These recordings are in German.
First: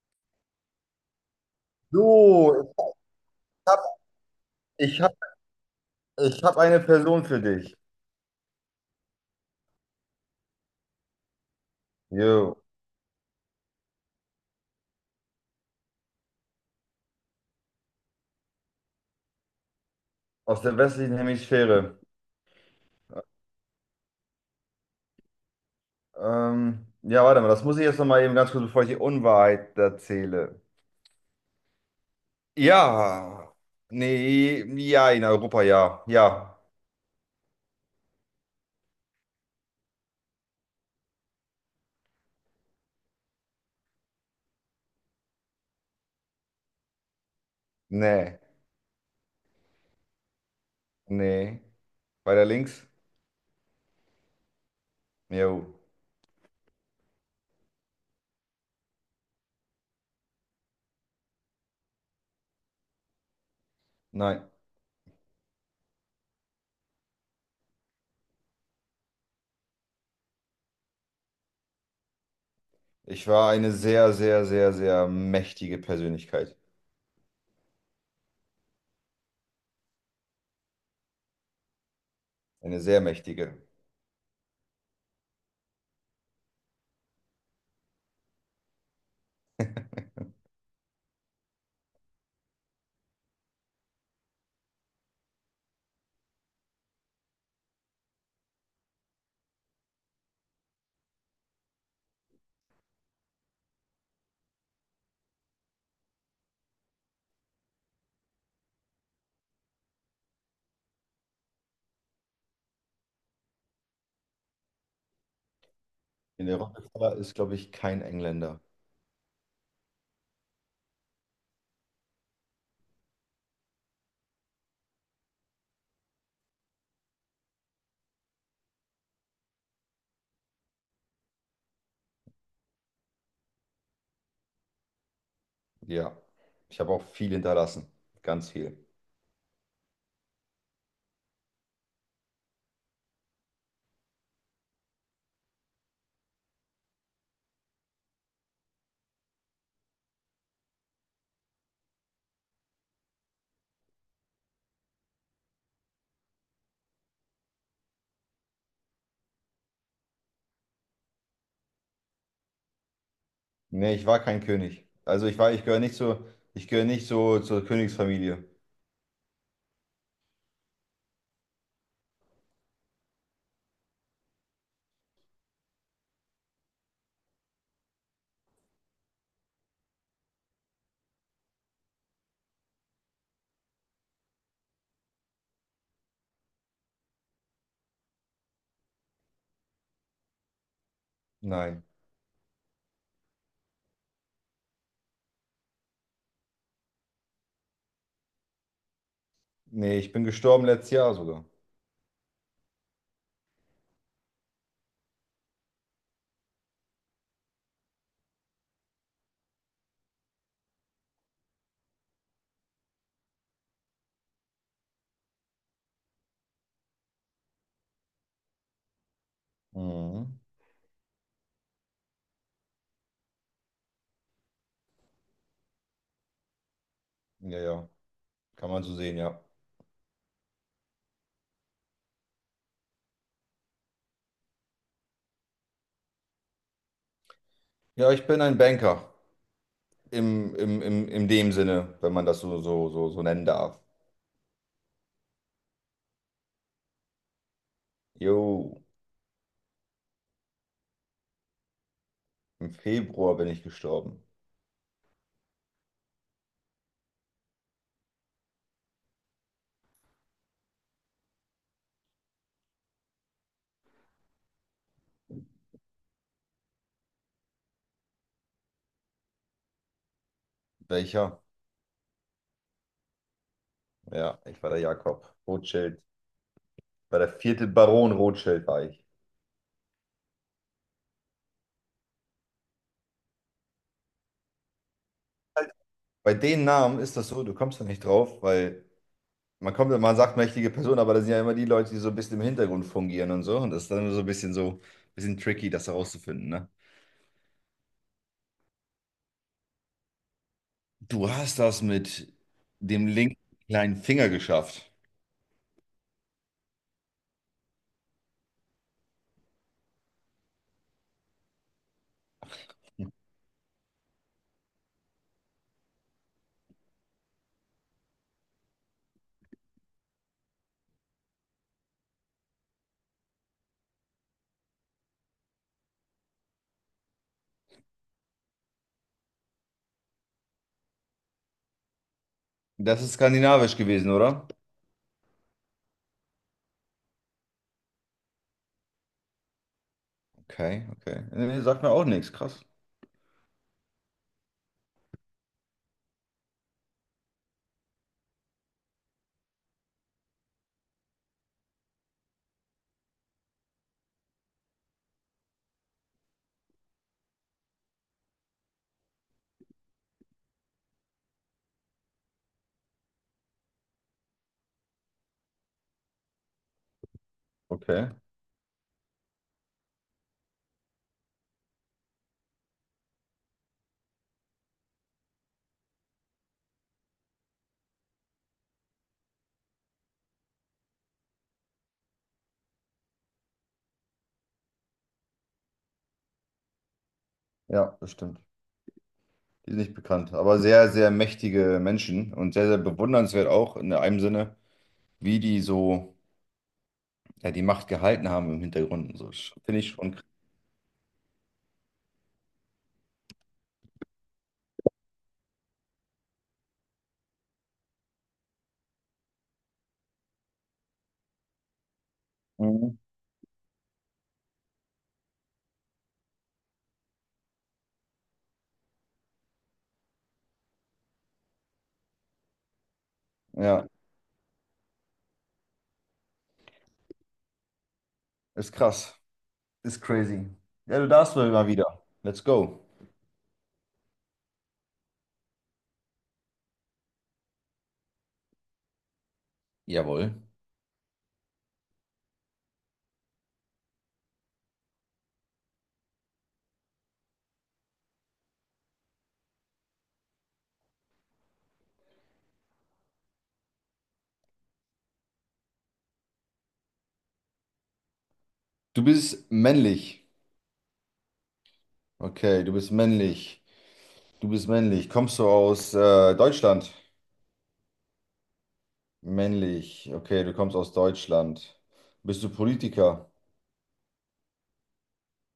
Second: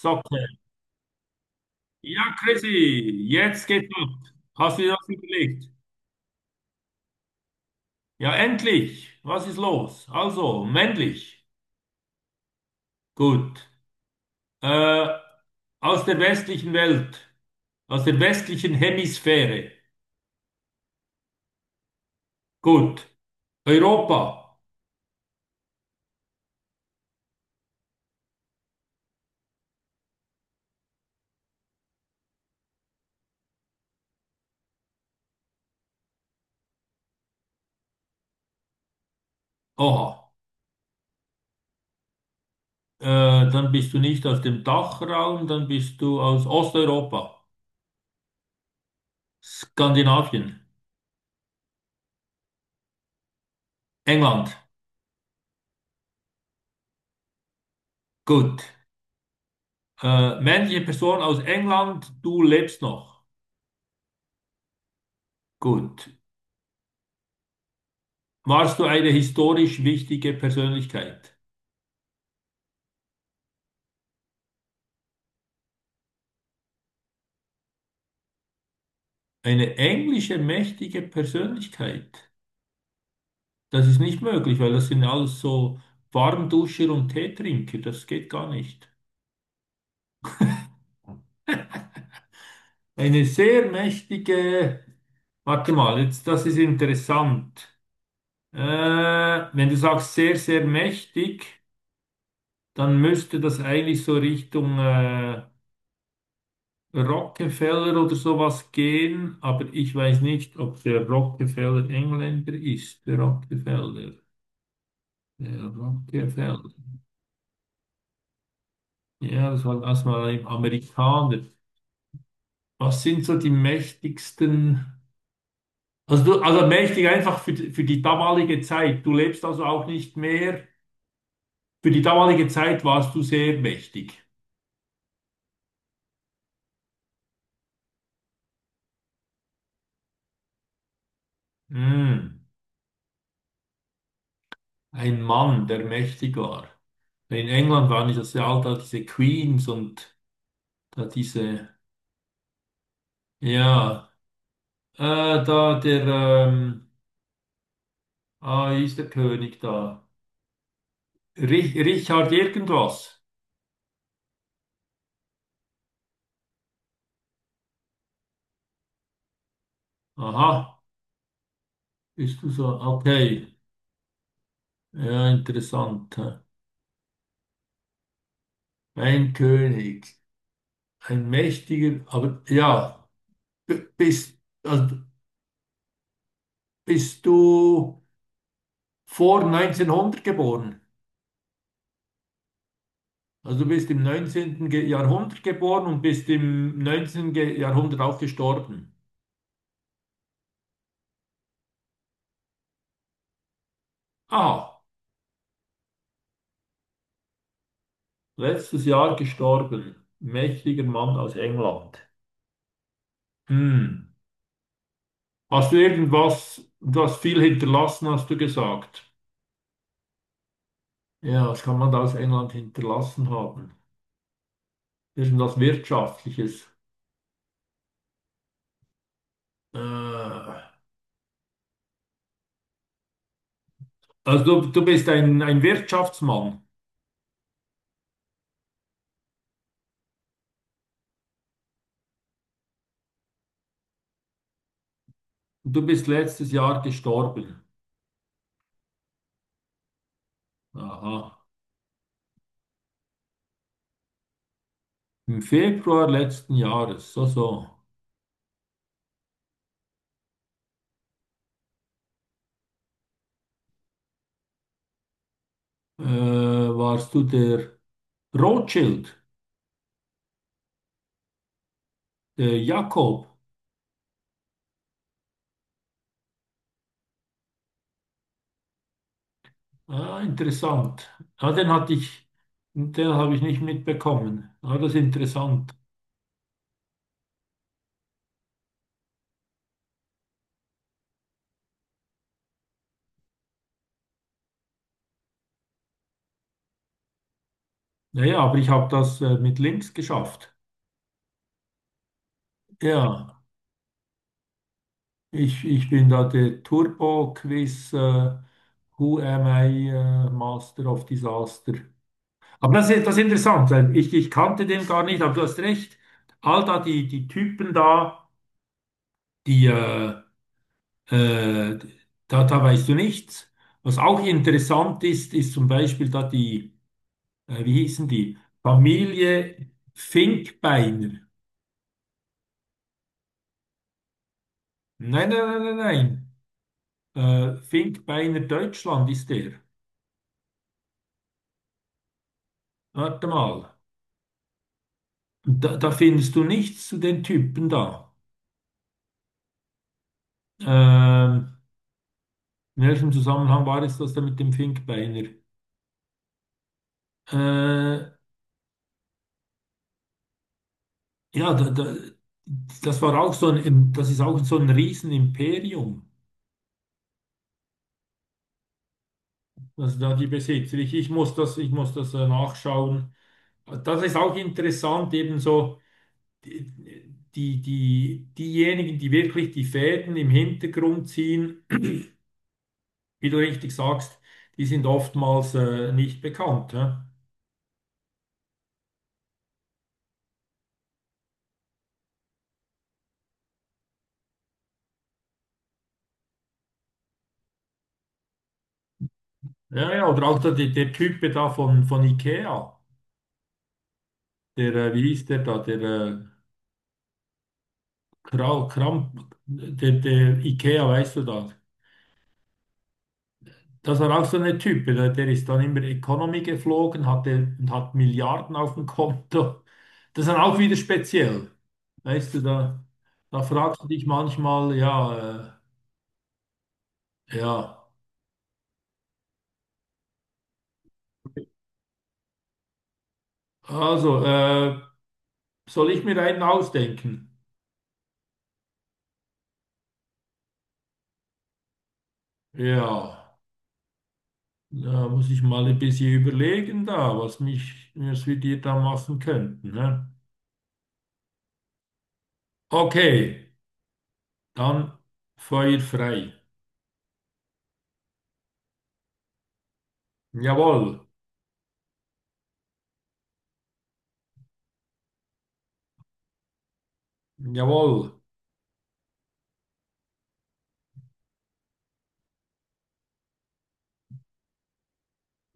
Socke. So, Ja, Chrissy, jetzt ich habe geht's ab. Hast du dir ich das hab, überlegt? ich hab eine Person für dich. Ja, endlich. Was ist los? Also, männlich. Jo, Gut. Äh, Aus der westlichen Welt. Aus der westlichen Hemisphäre. aus der westlichen Hemisphäre. Gut. Europa. Ja, warte mal, das muss ich jetzt nochmal eben ganz kurz, bevor ich die Unwahrheit erzähle. Ja, nee, ja, in Europa, ja, ja, Oha. Äh, Dann bist du nicht aus dem Dachraum, dann bist du aus Osteuropa. nee, Skandinavien. nee. Weiter links? England. Jo, Gut. Männliche Person aus England, du lebst noch. nein. Gut. Warst du eine historisch wichtige Persönlichkeit? Ich war eine sehr, sehr, sehr, sehr mächtige Persönlichkeit. Eine englische mächtige Persönlichkeit. Eine sehr mächtige. Das ist nicht möglich, weil das sind alles so Warmduscher und Teetrinker. Das geht gar nicht. Eine sehr mächtige, warte mal, jetzt, das ist interessant. Äh, Wenn du sagst sehr, sehr mächtig, dann müsste das eigentlich so Richtung Rockefeller oder sowas gehen, aber ich weiß nicht, ob der Rockefeller Engländer ist, der Rockefeller. Der In der Rockefeller. Rockefeller ist, glaube ich, kein Engländer. Ja, das war erstmal ein Amerikaner. Was sind so die mächtigsten? Also, du, also mächtig einfach für, für die damalige Zeit. Du lebst also auch nicht mehr. Für die damalige Zeit warst du sehr mächtig. Ja, ich habe auch viel hinterlassen. Ganz viel. Hm. Ein Mann, der mächtig war. In England waren das ja all da diese Queens und da diese. Ja, da ähm, ah, wie ist der König da? Richard irgendwas. Nee, ich war kein König. Ich gehöre nicht so, ich gehöre nicht so zur Königsfamilie. Aha, bist du so? Okay, ja, interessant. Hä? Ein König, ein mächtiger, aber ja, bist, also bist du vor 1900 geboren? Nein. Also du bist im 19. Jahrhundert geboren und bist im 19. Jahrhundert auch gestorben. Nee, ich bin gestorben letztes Jahr sogar. Ah, letztes Jahr gestorben. Mächtiger Mann aus England. Hm. Hast du irgendwas, das viel hinterlassen, hast du gesagt? Mhm. Ja, was kann man da aus England hinterlassen haben? Irgendwas Wirtschaftliches. Ja, ja. Kann man so sehen, ja. Äh, also du bist ein Wirtschaftsmann. Ja, ich bin ein Banker. In dem Sinne, wenn man das so nennen darf. Du bist letztes Jahr gestorben. Jo, Aha. im Februar bin ich gestorben. Im Februar letzten Jahres. So, so. Warst du der Rothschild, Welcher? der Jakob? Ja, ich war der Jakob Rothschild. War der vierte Baron Rothschild war ich. Ah, interessant. Ah, den hatte ich, den habe ich nicht mitbekommen. Ah, das ist interessant. Bei den Namen ist das so, du kommst da nicht drauf, weil man kommt, man sagt mächtige Person, aber das sind ja immer die Leute, die so ein bisschen im Hintergrund fungieren und so. Und das ist dann so ein bisschen so, bisschen tricky, das herauszufinden, ne? Naja, aber ich habe das mit links geschafft. Du hast das mit dem Ja, linken kleinen Finger geschafft. Ich bin da der Turbo-Quiz, Who am I, Master of Disaster. Aber das ist interessant, weil ich kannte den gar nicht, aber du hast recht. All da die, die Typen da, die, äh, äh, da, da weißt du nichts. Was auch interessant ist, ist zum Beispiel da die, wie hießen die? Familie Finkbeiner. Das ist skandinavisch gewesen, oder? Nein, nein, nein, nein, nein. Finkbeiner Deutschland ist der. Okay, okay. Nee, sagt mir auch nichts, krass. Warte mal. Da, da findest du nichts zu den Typen da. Ähm, in welchem Zusammenhang war es das da mit dem Finkbeiner? Äh, ja, da, da, das war auch so ein, das ist auch so ein Riesenimperium. Okay, Also da die Besitzer. Ich muss das nachschauen. Das ist auch interessant, ebenso die, die, diejenigen, die wirklich die Fäden im Hintergrund ziehen wie du richtig sagst, die sind oftmals nicht bekannt. Hä? ja, das stimmt. Die sind nicht bekannt, aber sehr, sehr mächtige Menschen und sehr, sehr bewundernswert auch in einem Sinne, wie die so, ja, die Macht gehalten haben im Hintergrund und so. Finde ich Ja, ja, schon krass. oder auch der, der Typ da von IKEA, der, wie hieß der da, der Kramp, der, der IKEA, weißt du das? Mhm. Das war auch so ein Typ, der, der ist dann immer Economy geflogen, hatte und hat Milliarden auf dem Konto. Das ist dann auch wieder speziell. Weißt du, da, da fragst du Ja, dich manchmal, ja, ja, ist krass. Ist crazy. Ja, du darfst mal wieder. Let's go. also, soll ich mir einen ausdenken? Jawohl. Ja. Da muss ich mal ein bisschen überlegen da, was mich, was wir dir da machen könnten. Ne? Okay, dann Feuer frei. Du bist männlich. Jawohl, Okay, du bist männlich. Du bist männlich. Kommst du aus Deutschland? jawohl. Männlich. Okay, du kommst aus Deutschland. Bist du Politiker?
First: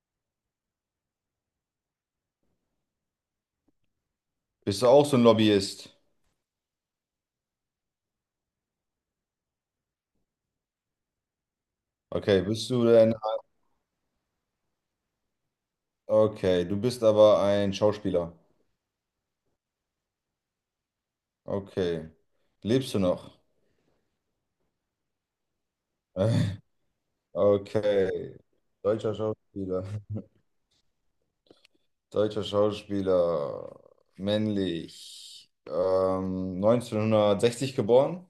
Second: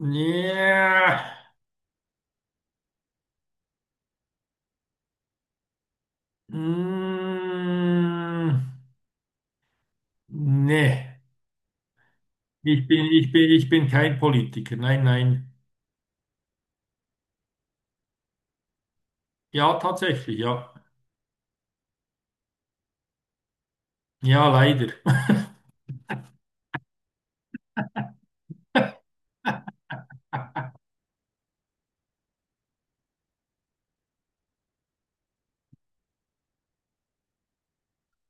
Ja. Bist du auch so ein Lobbyist? Mm, nee, Okay, bist du ich bin, denn... ich bin, ich bin kein Politiker. Nein, nein. Okay, du bist aber ein Schauspieler. Ja, tatsächlich, ja. Okay. Lebst du noch? Ja, leider. Okay. Deutscher Schauspieler. Deutscher Schauspieler, männlich, 1960 geboren,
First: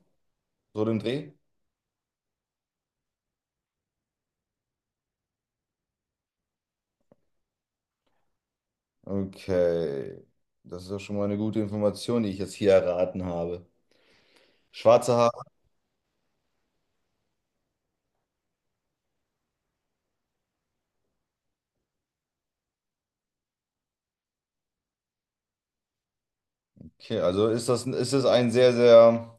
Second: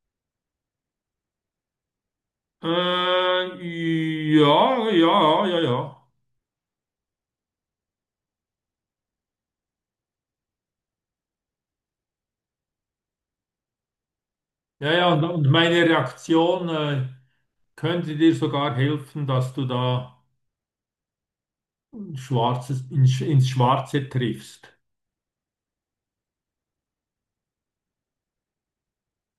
so dem Dreh. Äh, ja, ja, ja, ja. Okay, das ist ja schon mal eine gute Information, die ich jetzt hier erraten habe. Ja, ja, ja, Schwarze Haare, und meine Reaktion, könnte dir sogar helfen, dass du da Schwarzes, ins, ins Schwarze triffst. okay, ist es ein sehr, sehr,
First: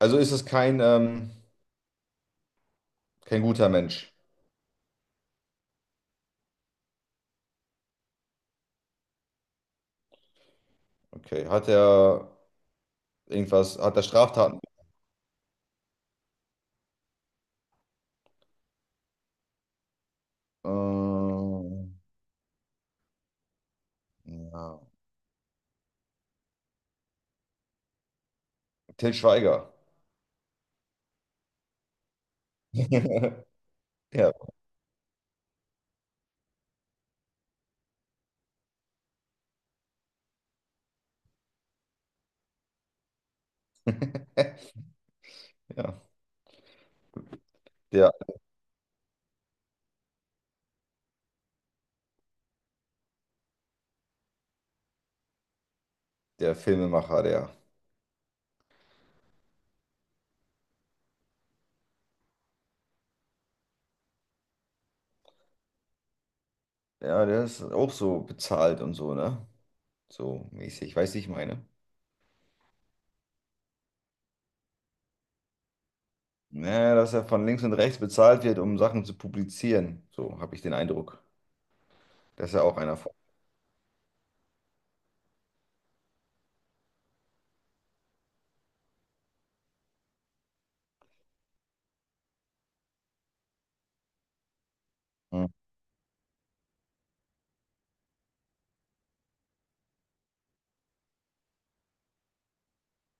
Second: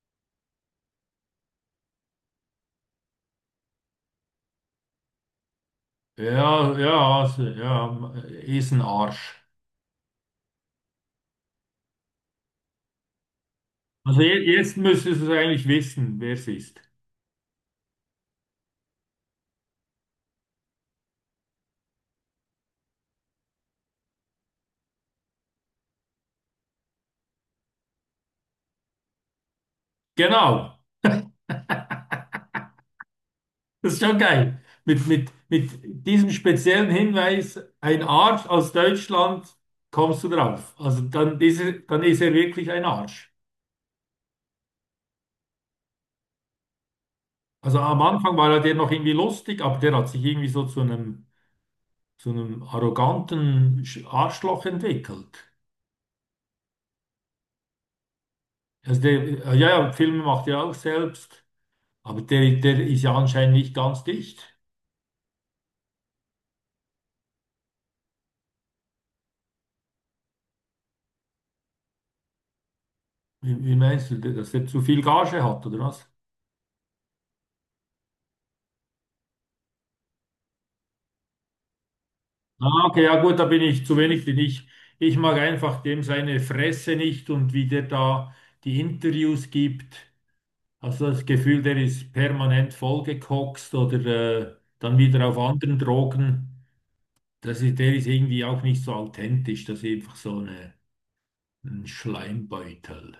also ist es kein, kein guter Mensch. Ja, ja, also, ja, ist ein Arsch. Okay, hat er irgendwas, hat er Also Straftaten? jetzt müsstest du eigentlich wissen, wer es ist. Ähm, ja. Til Schweiger. Genau, das ist schon Ja. geil. Mit diesem speziellen Hinweis, ein Arsch aus Deutschland, kommst du drauf. Also dann ist er wirklich ein Arsch. Ja, Also am der, Anfang war er der noch irgendwie lustig, aber der hat sich irgendwie so zu einem arroganten Arschloch entwickelt. der Filmemacher, der. Also der, ja, ja, Filme macht er auch selbst, aber der, der ist ja anscheinend nicht ganz dicht. Ja, der ist auch so bezahlt und so, ne? So mäßig, weißt du, ich meine. Wie, wie meinst du, dass er zu viel Gage hat, oder was? Naja, dass er von links und rechts bezahlt wird, um Sachen zu publizieren. So habe ich den Eindruck. Das ist ja auch Ah, einer okay, von. ja gut, da bin ich zu wenig, denn ich mag einfach dem seine Fresse nicht und wie der da die Interviews gibt. Also das Gefühl, der ist permanent vollgekokst oder dann wieder auf anderen Drogen. Das ist, der ist irgendwie auch nicht so authentisch, das ist einfach so eine, ein Schleimbeutel.